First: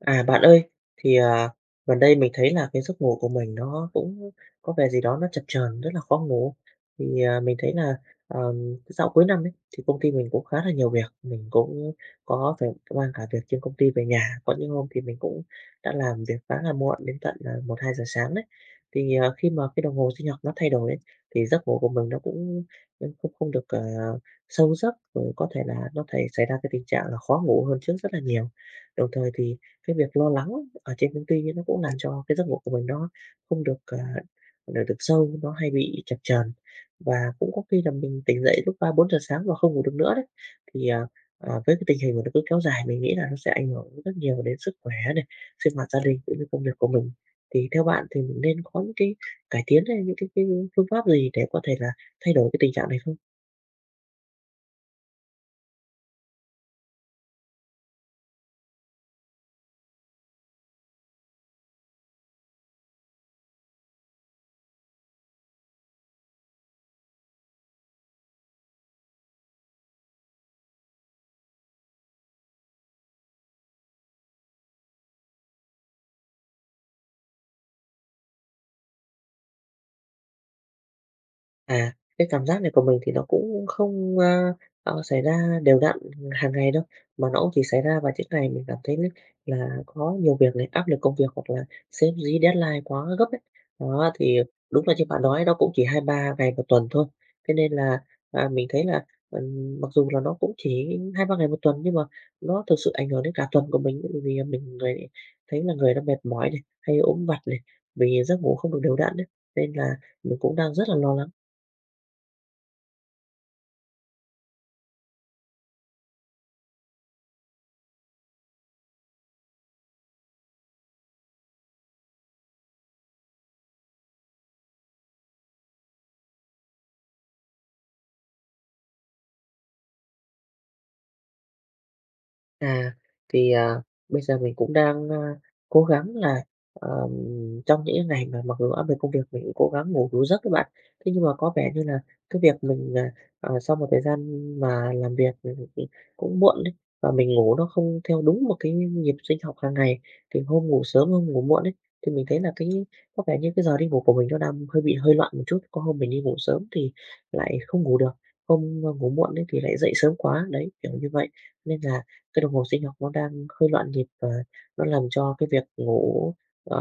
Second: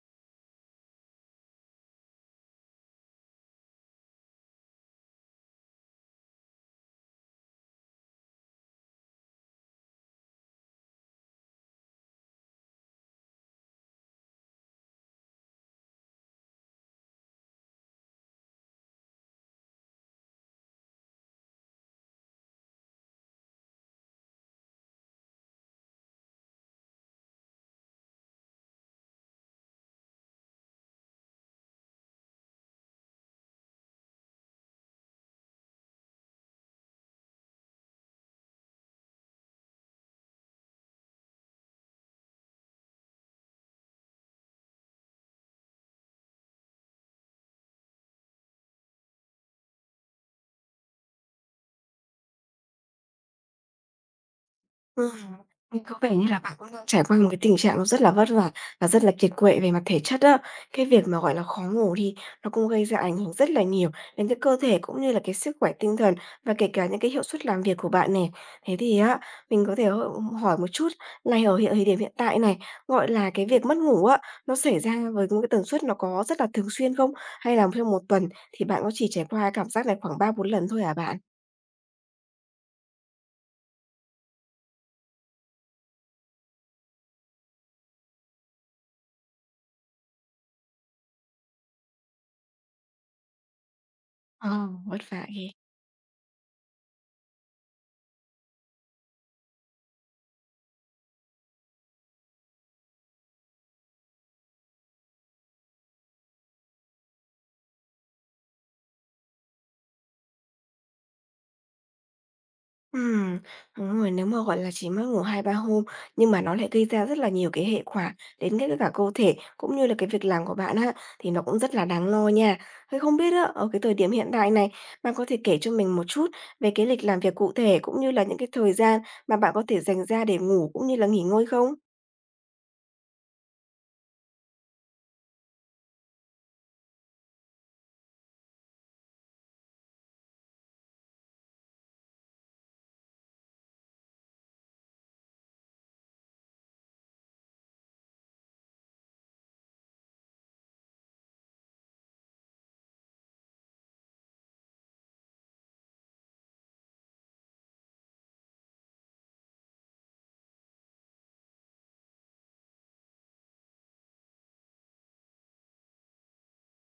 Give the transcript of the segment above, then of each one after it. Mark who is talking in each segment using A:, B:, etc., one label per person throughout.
A: À, bạn ơi, thì, à, gần đây mình thấy là cái giấc ngủ của mình nó cũng có vẻ gì đó nó chập chờn, rất là khó ngủ. Mình thấy là, dạo cuối năm ấy, thì công ty mình cũng khá là nhiều việc, mình cũng có phải mang cả việc trên công ty về nhà. Có những hôm thì mình cũng đã làm việc khá là muộn đến tận, là một hai giờ sáng đấy. Khi mà cái đồng hồ sinh học nó thay đổi ấy, thì giấc ngủ của mình nó cũng, không không được, sâu giấc, rồi có thể là nó thể xảy ra cái tình trạng là khó ngủ hơn trước rất là nhiều. Đồng thời thì cái việc lo lắng ở trên công ty nó cũng làm cho cái giấc ngủ của mình nó không được, được sâu, nó hay bị chập chờn. Và cũng có khi là mình tỉnh dậy lúc ba bốn giờ sáng và không ngủ được nữa đấy. Thì, à, với cái tình hình mà nó cứ kéo dài mình nghĩ là nó sẽ ảnh hưởng rất nhiều đến sức khỏe này, sinh hoạt gia đình cũng như công việc của mình. Thì theo bạn thì mình nên có những cái cải tiến hay những cái phương pháp gì để có thể là thay đổi cái tình trạng này không?
B: Ừm, nghe có vẻ như là bạn cũng đang trải qua một cái tình trạng nó rất là vất vả và rất là kiệt quệ về mặt thể chất á. Cái việc mà, gọi là, khó ngủ thì nó cũng gây ra ảnh hưởng rất là nhiều đến cái cơ thể cũng như là cái sức khỏe tinh thần và kể cả những cái hiệu suất làm việc của bạn này. Thế thì á, mình có thể hỏi một chút là ở hiện thời điểm hiện tại này, gọi là, cái việc mất ngủ á, nó xảy ra với một cái tần suất nó có rất là thường xuyên không? Hay là trong một tuần thì bạn có chỉ trải qua cảm giác này khoảng ba bốn lần thôi à bạn?
A: À, cái cảm giác này của mình thì nó cũng không, xảy ra đều đặn hàng ngày đâu, mà nó cũng chỉ xảy ra vào những ngày mình cảm thấy là có nhiều việc này, áp lực công việc hoặc là sếp dí deadline quá gấp ấy. Đó, thì
B: Ờ,
A: đúng là
B: vất
A: như bạn
B: vả
A: nói
B: ghê.
A: nó cũng chỉ hai ba ngày một tuần thôi, thế nên là, mình thấy là, mặc dù là nó cũng chỉ hai ba ngày một tuần nhưng mà nó thực sự ảnh hưởng đến cả tuần của mình bởi vì mình thấy là người nó mệt mỏi này, hay ốm vặt này, vì giấc ngủ không được đều đặn ấy, nên là mình cũng đang rất là lo lắng.
B: Ừm, đúng rồi, nếu mà, gọi là, chỉ mất ngủ hai ba hôm, nhưng mà nó lại gây ra rất là nhiều cái hệ quả đến cái cả cơ thể, cũng như là cái việc làm của bạn á, thì nó cũng rất là đáng lo nha. Thế không biết á, ở cái thời điểm hiện tại này, bạn có thể kể cho mình một chút về cái lịch làm việc cụ thể, cũng như là những cái thời gian mà bạn có thể dành ra để ngủ cũng như là nghỉ ngơi không?
A: À, thì, à, bây giờ mình cũng đang, cố gắng là, ờm, trong những cái ngày mà mặc dù áp lực công việc mình cũng cố gắng ngủ đủ giấc các bạn. Thế nhưng mà có vẻ như là cái việc mình, sau một thời gian mà làm việc, cũng muộn đấy và mình ngủ nó không theo đúng một cái nhịp sinh học hàng ngày, thì hôm ngủ sớm, hôm ngủ muộn ấy, thì mình thấy là cái có vẻ như cái giờ đi ngủ của mình nó đang hơi bị loạn một chút. Có hôm mình đi ngủ sớm thì lại không ngủ được, hôm, ngủ muộn ấy thì lại dậy sớm quá, đấy, kiểu như vậy. Nên là cái đồng hồ sinh học nó đang hơi loạn nhịp và nó làm cho cái việc ngủ, ờ,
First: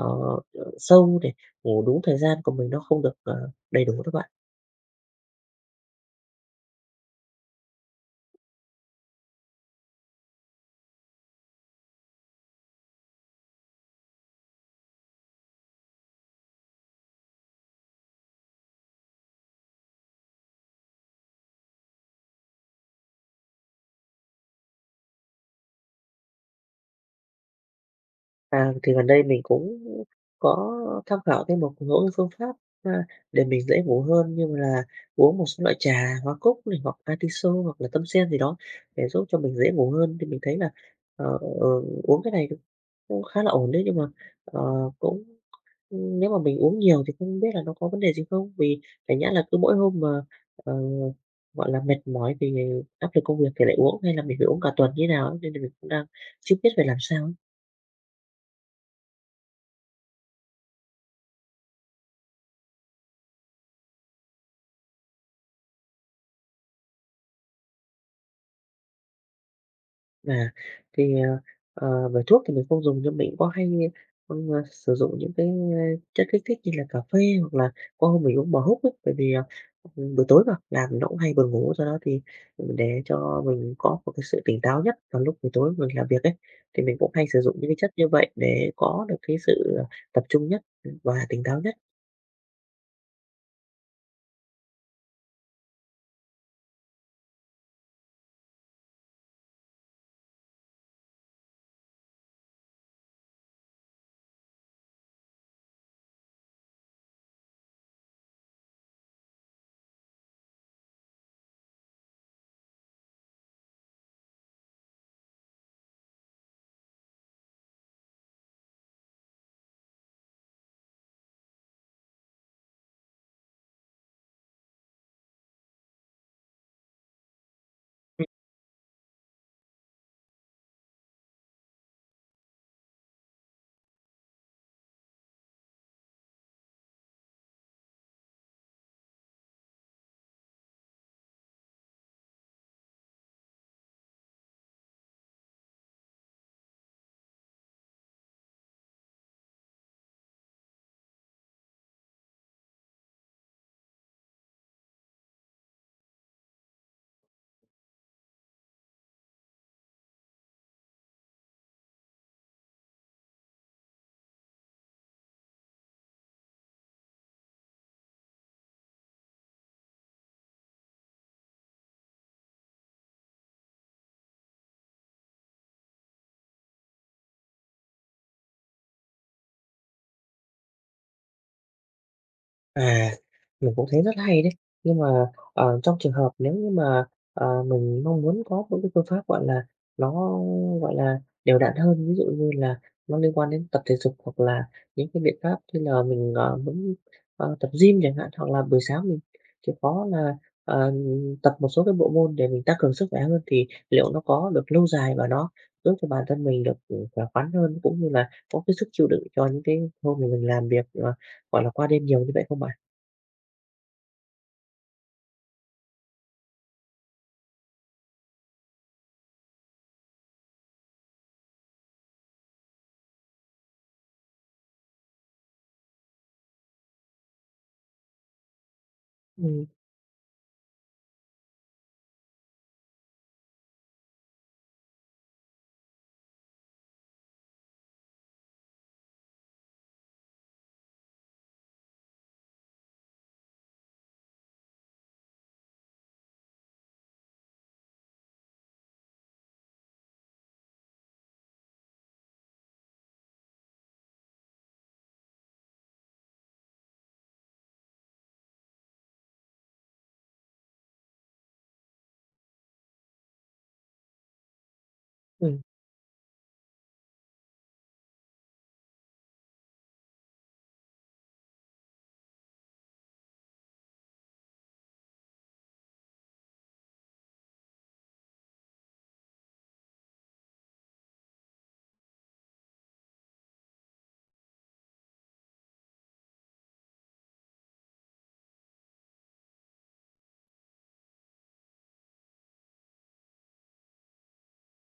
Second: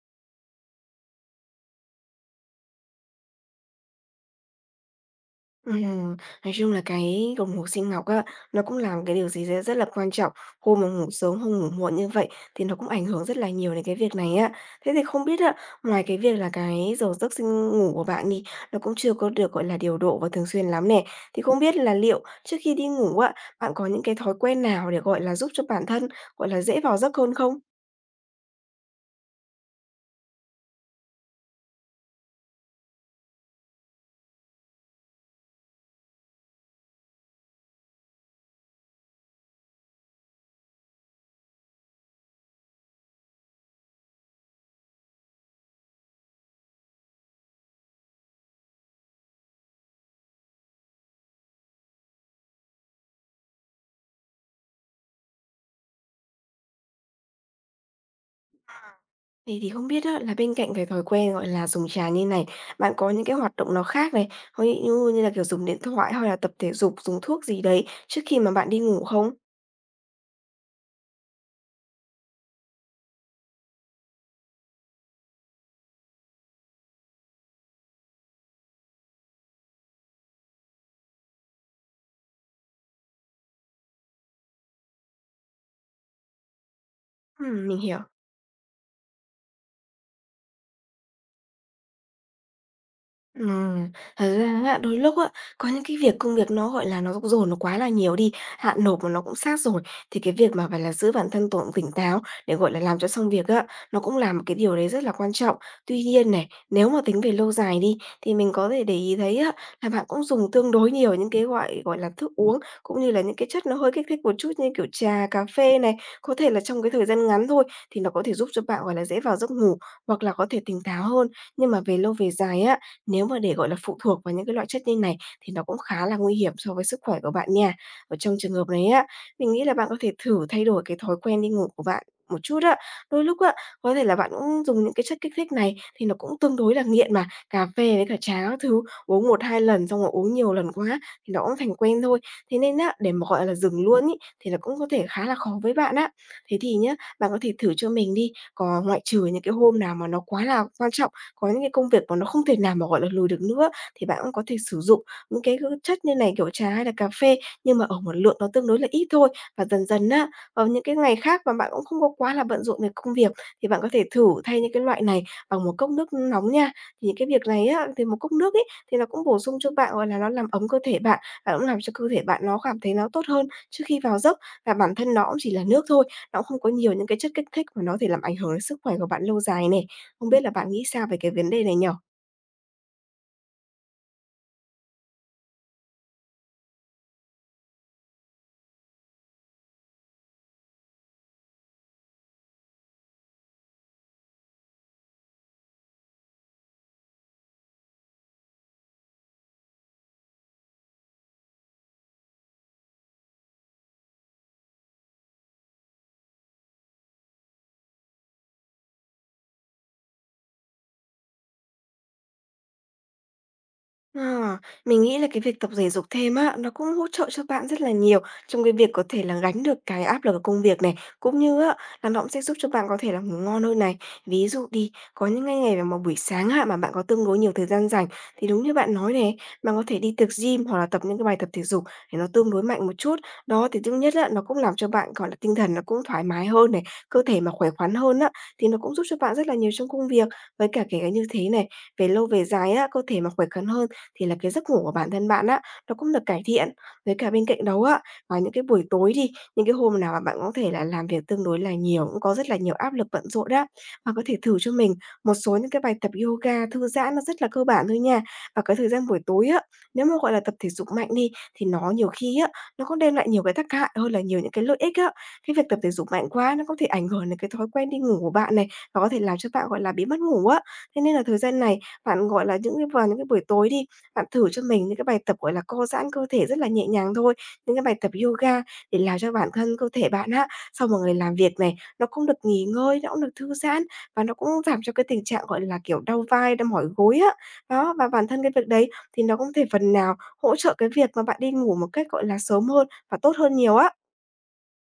A: sâu để ngủ đúng thời gian của mình nó không được, đầy đủ đó bạn.
B: Ừm, nói chung là cái đồng hồ sinh học á, nó cũng làm cái điều gì đấy rất là quan trọng. Hôm mà ngủ sớm, hôm ngủ muộn như vậy thì nó cũng ảnh hưởng rất là nhiều đến cái việc này á. Thế thì không biết á, ngoài cái việc là cái giờ giấc sinh ngủ của bạn đi, nó cũng chưa có được, gọi là, điều độ và thường xuyên lắm nè, thì không biết là liệu trước khi đi ngủ á, bạn có những cái thói quen nào để, gọi là, giúp cho bản thân, gọi là, dễ vào giấc hơn không?
A: À, thì gần đây mình cũng có tham khảo thêm một số cái phương pháp, a, để mình dễ ngủ hơn như là uống một số loại trà hoa cúc này, hoặc atiso hoặc là tâm sen gì đó để giúp cho mình dễ ngủ hơn. Thì mình thấy là, ờ, ờ, uống cái này cũng khá là ổn đấy, nhưng mà, cũng nếu mà mình uống nhiều thì không biết là nó có vấn đề gì không? Vì phải nhã là cứ mỗi hôm mà, ờ, gọi là, mệt mỏi vì áp lực công việc thì lại uống, hay là mình phải uống cả tuần như thế nào ấy, nên là mình cũng đang chưa biết phải làm sao ấy.
B: Thế thì không biết á, là bên cạnh cái thói quen, gọi là, dùng trà như này, bạn có những cái hoạt động nào khác này, ví dụ như là, kiểu, dùng điện thoại hay là tập thể dục, dùng thuốc gì đấy trước khi mà bạn đi ngủ không?
A: À, thì, ờ, về thuốc thì mình không dùng nhưng mình cũng có hay, sử dụng những cái, chất kích thích như là cà phê hoặc là có hôm mình uống bò húc ấy, bởi vì, ừ, buổi tối mà, làm nó cũng hay buồn ngủ, do đó thì để cho mình có một cái sự tỉnh táo nhất vào lúc buổi tối mình làm việc ấy, thì mình cũng hay sử dụng những cái
B: Mình
A: chất
B: hiểu.
A: như vậy để có được cái sự, tập trung nhất, và tỉnh táo nhất.
B: Ừm, thật ra á, đôi lúc á, có những cái việc công việc nó, gọi là, nó dồn nó quá là nhiều đi, hạn nộp mà nó cũng sát rồi, thì cái việc mà phải là giữ bản thân tổng tỉnh táo để, gọi là, làm cho xong việc á, nó cũng là một cái điều đấy rất là quan trọng. Tuy nhiên này, nếu mà tính về lâu dài đi, thì mình có thể để ý thấy á, là bạn cũng dùng tương đối nhiều những cái, gọi gọi là, thức uống, cũng như là những cái chất nó hơi kích thích một chút như kiểu trà, cà phê này. Có thể là trong cái thời gian ngắn thôi thì nó có thể giúp cho bạn, gọi là, dễ vào giấc ngủ hoặc là có thể tỉnh táo hơn, nhưng mà về lâu về dài á, nếu mà để, gọi là, phụ thuộc vào những cái loại chất như này thì nó cũng khá là nguy hiểm so với sức khỏe của bạn nha. Ở trong trường hợp này á, mình nghĩ là bạn có thể thử thay đổi cái thói quen đi ngủ của bạn một chút á. Đôi lúc á, có thể là bạn cũng dùng những cái chất kích thích này thì nó cũng tương đối là nghiện mà, cà phê với cả trà các thứ, uống một 2 lần xong rồi uống nhiều lần quá thì nó cũng thành quen thôi. Thế nên á, để mà, gọi là, dừng luôn ấy, thì là cũng có thể khá là khó với bạn á. Thế thì nhá, bạn có thể thử cho mình đi, còn ngoại trừ những cái hôm nào mà nó quá là quan trọng có những cái công việc mà nó không thể nào mà, gọi là, lùi được nữa, thì bạn cũng có thể sử dụng những cái, chất như này, kiểu trà hay là cà phê, nhưng mà ở một lượng nó tương đối là ít thôi. Và dần dần á, vào những cái ngày khác mà bạn cũng không có quá là bận rộn về công việc, thì bạn có thể thử thay những cái loại này bằng một cốc nước nóng nha. Thì những cái việc này á, thì một cốc nước ấy, thì nó cũng bổ sung cho bạn, gọi là, nó làm ấm cơ thể bạn, và cũng làm cho cơ thể bạn nó cảm thấy nó tốt hơn trước khi vào giấc. Và bản thân nó cũng chỉ là nước thôi, nó cũng không có nhiều những cái chất kích thích mà nó có thể làm ảnh hưởng đến sức khỏe của bạn lâu dài nè. Không biết là bạn nghĩ sao về cái vấn đề này nhỉ?
A: À, mình cũng thấy rất hay đấy. Nhưng mà, trong trường hợp nếu như mà, mình mong muốn có một cái phương pháp, gọi là, nó, gọi là, đều đặn hơn, ví dụ như là nó liên quan đến tập thể dục hoặc là những cái biện pháp như là mình, muốn, tập gym chẳng hạn, hoặc là buổi sáng mình chịu khó là, ờ, tập một số cái bộ môn để mình tăng cường sức khỏe hơn thì liệu nó có được lâu dài và nó giúp cho bản thân mình được, khỏe khoắn hơn, cũng như là có cái sức chịu đựng cho những cái hôm mà mình làm việc, gọi là, qua đêm nhiều như vậy không bạn?
B: À, mình nghĩ là cái việc tập thể dục thêm á, nó cũng hỗ trợ cho bạn rất là nhiều trong cái việc có thể là gánh được cái áp lực của công việc này, cũng như á, là nó cũng sẽ giúp cho bạn có thể là ngủ ngon hơn này. Ví dụ đi, có những cái ngày mà buổi sáng á, mà bạn có tương đối nhiều thời gian rảnh, thì đúng như bạn nói này,
A: Ừm,
B: bạn có thể đi tập gym hoặc là tập những cái bài tập thể dục để nó tương đối mạnh một chút. Đó, thì thứ nhất á, nó cũng làm cho bạn, gọi là, tinh thần nó cũng thoải mái hơn này, cơ thể mà khỏe khoắn hơn á, thì nó cũng giúp cho bạn rất là nhiều trong công việc. Với cả kể cả như thế này, về lâu về dài á, cơ thể mà khỏe khoắn hơn thì là cái giấc ngủ của bản thân bạn á, nó cũng được cải thiện. Với cả bên cạnh đó á, vào những cái buổi tối đi, những cái hôm nào mà bạn có thể là làm việc tương đối là nhiều, cũng có rất là nhiều áp lực bận rộn á, bạn có thể thử cho mình một số những cái bài tập yoga thư giãn nó rất là cơ bản thôi nha. Và cái thời gian buổi tối á, nếu mà, gọi là, tập thể dục mạnh đi, thì nó nhiều khi á, nó cũng đem lại nhiều cái tác hại hơn là nhiều những cái lợi ích á. Cái
A: ừm.
B: việc tập thể dục mạnh quá nó có thể ảnh hưởng đến cái thói quen đi ngủ của bạn này, và có thể làm cho bạn, gọi là, bị mất ngủ á. Thế nên là thời gian này bạn, gọi là, những cái vào những cái buổi tối đi, bạn thử cho mình những cái bài tập, gọi là, co giãn cơ thể rất là nhẹ nhàng thôi, những cái bài tập yoga để làm cho bản thân cơ thể bạn á, sau một ngày làm việc này, nó cũng được nghỉ ngơi, nó cũng được thư giãn và nó cũng giảm cho cái tình trạng, gọi là, kiểu, đau vai, đau mỏi gối á. Đó, và bản thân cái việc đấy thì nó cũng thể phần nào hỗ trợ cái việc mà bạn đi ngủ một cách, gọi là, sớm hơn và tốt hơn nhiều á.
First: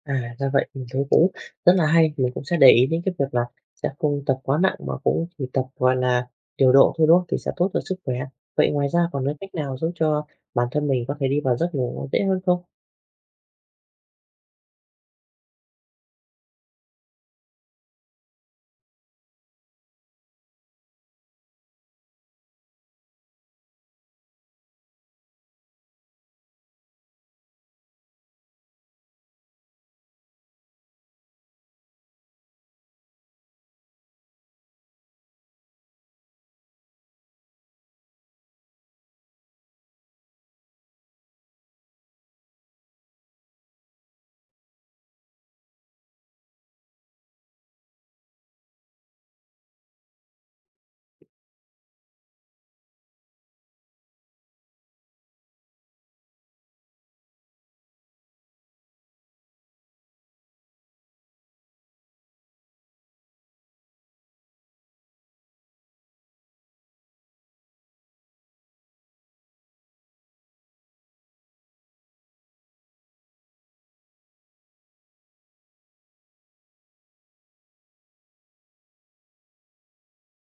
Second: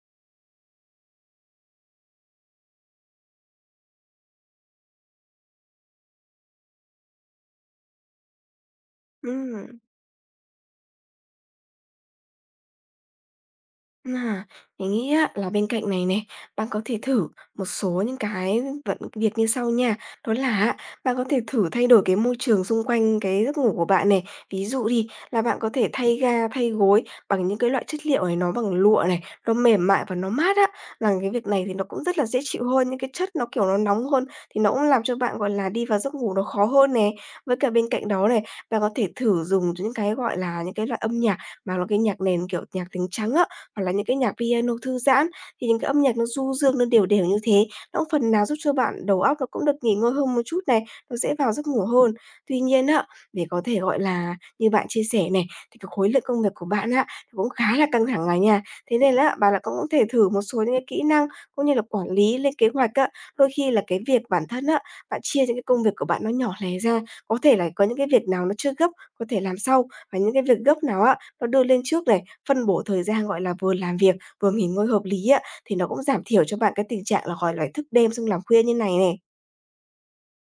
A: À, ra vậy, mình thấy cũng rất là hay, mình cũng sẽ để ý đến cái việc là sẽ không tập quá nặng mà cũng chỉ tập, gọi là, điều độ thôi, đúng không? Thì sẽ tốt cho sức khỏe. Vậy ngoài ra còn cái cách nào
B: Ừm.
A: giúp cho bản thân mình có thể đi vào giấc ngủ dễ hơn không?
B: À, mình nghĩ á, là bên cạnh này này, bạn có thể thử một số những cái vận việc như sau nha. Đó là á, bạn có thể thử thay đổi cái môi trường xung quanh cái giấc ngủ của bạn này. Ví dụ đi là bạn có thể thay ga, thay gối bằng những cái loại chất liệu này nó bằng lụa này, nó mềm mại và nó mát á. Làm cái việc này thì nó cũng rất là dễ chịu hơn, những cái chất nó kiểu nó nóng hơn thì nó cũng làm cho bạn, gọi là, đi vào giấc ngủ nó khó hơn nè. Với cả bên cạnh đó này, bạn có thể thử dùng những cái, gọi là, những cái loại âm nhạc mà nó cái nhạc nền kiểu nhạc tiếng trắng á, hoặc là những cái nhạc piano thư giãn, thì những cái âm nhạc nó du dương, nó đều đều như thế, nó cũng phần nào giúp cho bạn đầu óc nó cũng được nghỉ ngơi hơn một chút này, nó dễ vào giấc ngủ hơn. Tuy nhiên á, để có thể, gọi là, như bạn chia sẻ này, thì cái khối lượng công việc của bạn á, nó cũng khá là căng thẳng à nha. Thế nên là bạn là cũng có thể thử một số những cái kỹ năng cũng như là quản lý lên kế hoạch á. Đôi khi là cái việc bản thân á, bạn chia những cái công việc của bạn nó nhỏ lẻ ra, có thể là có những cái việc nào nó chưa gấp, có thể làm sau, và những cái việc gấp nào á, nó đưa lên trước này, phân bổ thời gian, gọi là, vừa làm việc, vừa nghỉ ngơi hợp lý á, thì nó cũng giảm thiểu cho bạn cái tình trạng là, gọi là, thức đêm xong làm khuya như này này.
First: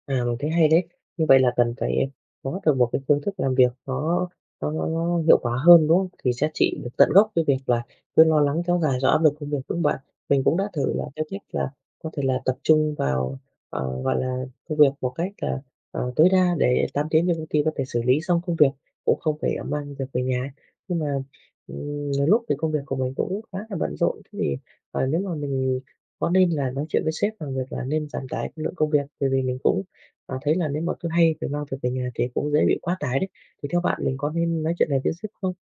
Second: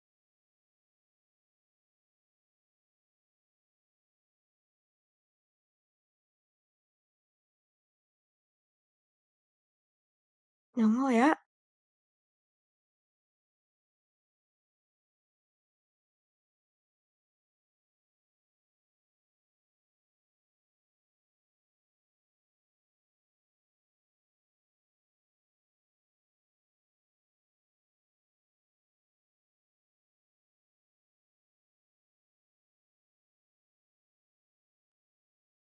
A: À, mình thấy hay đấy. Như vậy là cần phải có được một cái phương thức làm việc nó hiệu quả hơn, đúng không? Thì sẽ trị được tận gốc cái việc là cứ lo lắng kéo dài do áp lực công việc, đúng không bạn? Mình cũng đã thử
B: Đúng
A: là
B: rồi
A: theo
B: á.
A: cách là có thể là tập trung vào, gọi là, công việc một cách là, tối đa để 8 tiếng trên công ty có thể xử lý xong công việc, cũng không phải, mang việc về nhà. Nhưng mà, nhiều lúc thì công việc của mình cũng khá là bận rộn, thế thì, nếu mà mình có nên là nói chuyện với sếp bằng việc là nên giảm tải cái lượng công việc, bởi vì mình cũng thấy là nếu mà cứ hay phải mang việc về nhà thì cũng dễ bị quá tải đấy. Thì theo bạn mình có nên nói chuyện này với sếp không?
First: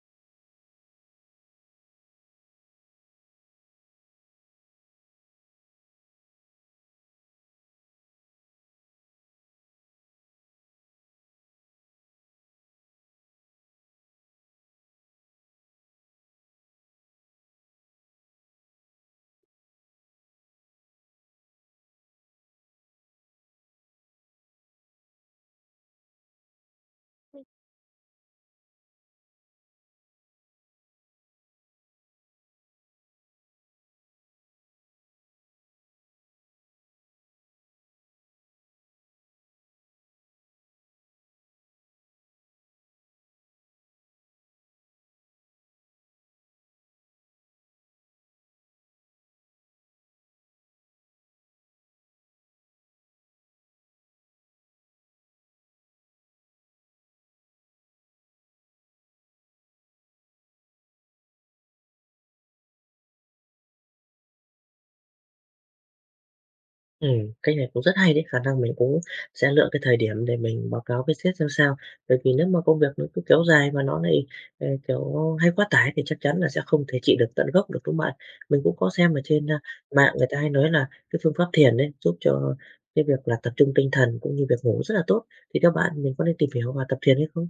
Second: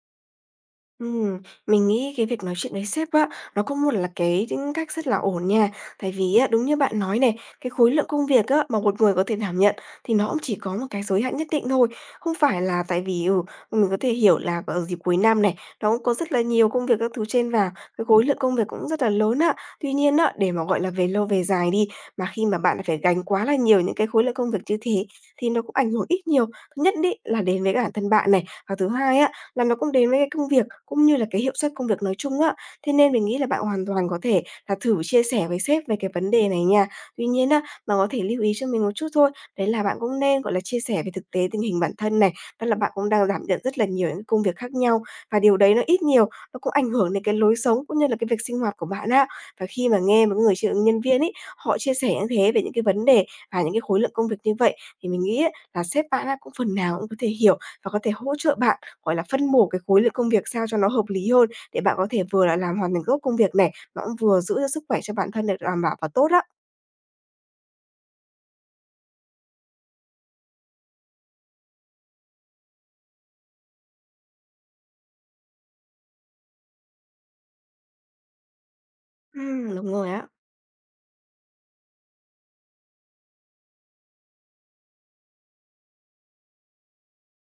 B: Ừm, mình nghĩ cái việc nói chuyện với sếp á, nó cũng một là cái tính cách rất là ổn nha. Tại vì á, đúng như bạn nói này, cái khối lượng công việc á, mà một người có thể đảm nhận thì nó cũng chỉ có một cái giới hạn nhất định thôi. Không phải là tại vì, ừ, mình có thể hiểu là vào dịp cuối năm này, nó cũng có rất là nhiều công việc các thứ trên vào, cái khối lượng công việc cũng rất là lớn á. Tuy nhiên á, để mà, gọi là, về lâu về dài đi, mà khi mà bạn phải gánh quá là nhiều những cái khối lượng công việc như thế thì nó cũng ảnh hưởng ít nhiều. Thứ nhất đi là đến với cả bản thân bạn này, và thứ hai á, là nó cũng đến với cái công việc cũng như là cái hiệu suất công việc nói chung á. Thế nên mình nghĩ là bạn hoàn toàn có thể là thử chia sẻ với sếp về cái vấn đề này nha. Tuy nhiên á, bạn có thể lưu ý cho mình một chút thôi, đấy là bạn cũng nên, gọi là, chia sẻ về thực tế tình hình bản thân này, tức là bạn cũng đang đảm nhận rất là nhiều những công việc khác nhau và điều đấy nó ít nhiều nó cũng ảnh hưởng đến cái lối sống cũng như là cái việc sinh hoạt của bạn á. Và khi mà nghe một người ch nhân viên ấy, họ chia sẻ như thế về những cái vấn đề và những cái khối lượng công việc như vậy thì mình nghĩ ấy là sếp bạn á cũng phần nào cũng có thể hiểu và có thể hỗ trợ bạn. Gọi là, phân bổ cái khối lượng công việc sao cho nó hợp lý hơn để bạn có thể vừa là làm hoàn thành gốc công việc này, mà cũng vừa giữ cho sức khỏe cho bản thân được đảm bảo và tốt á.
A: Cái này cũng rất hay đấy, khả năng mình cũng sẽ lựa cái thời điểm để mình báo cáo với sếp xem sao. Bởi vì nếu mà công việc nó cứ kéo dài mà nó lại, kiểu, hay quá tải thì chắc chắn là sẽ không thể trị được tận gốc được, đúng không bạn? Mình cũng có xem ở trên,
B: Đúng rồi
A: mạng
B: á.
A: người ta hay nói là cái phương pháp thiền đấy giúp cho cái việc là tập trung tinh thần cũng như việc ngủ rất là tốt. Thì các bạn mình có nên tìm hiểu và tập thiền hay không?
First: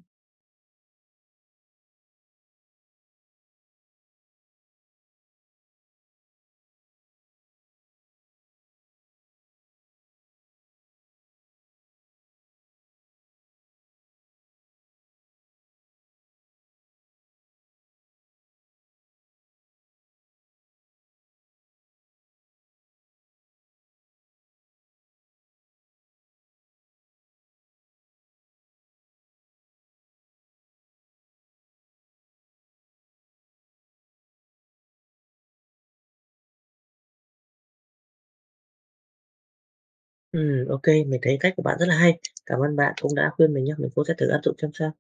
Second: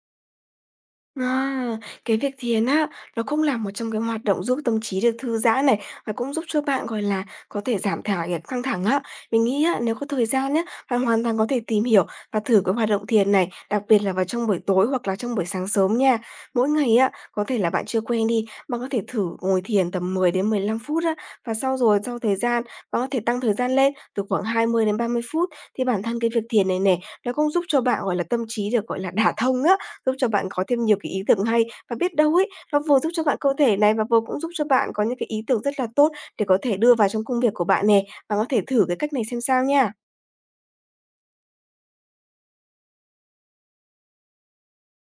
B: À, cái việc thiền á, nó cũng là một trong cái hoạt động giúp tâm trí được thư giãn này, và cũng giúp cho bạn, gọi là, có thể giảm thả cái căng thẳng á. Mình nghĩ á, nếu có thời gian nhé bạn hoàn toàn có thể tìm hiểu và thử cái hoạt động thiền này, đặc biệt là vào trong buổi tối hoặc là trong buổi sáng sớm nha. Mỗi ngày á, có thể là bạn chưa quen đi, bạn có thể thử ngồi thiền tầm 10 đến 15 phút á, và sau rồi sau thời gian, bạn có thể tăng thời gian lên từ khoảng 20 đến 30 phút. Thì bản thân cái việc thiền này nè, nó cũng giúp cho bạn, gọi là, tâm trí được, gọi là, đả thông á, giúp cho bạn có thêm nhiều cái ý tưởng hay và biết đâu ấy, nó vừa giúp cho bạn cơ thể này và vừa cũng giúp cho bạn có những cái ý tưởng rất là tốt để có thể đưa vào trong công việc của bạn nè. Bạn có thể thử cái cách này xem sao nha.
A: Ừ, OK. Mình thấy cách của bạn rất là hay. Cảm ơn bạn cũng đã khuyên mình nhá, mình cũng sẽ thử áp dụng xem sao.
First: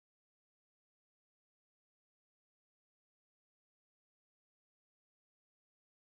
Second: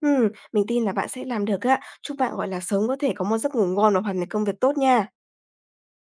B: Ừm, mình tin là bạn sẽ làm được á. Chúc bạn, gọi là, sớm có thể có một giấc ngủ ngon và hoàn thành công việc tốt nha.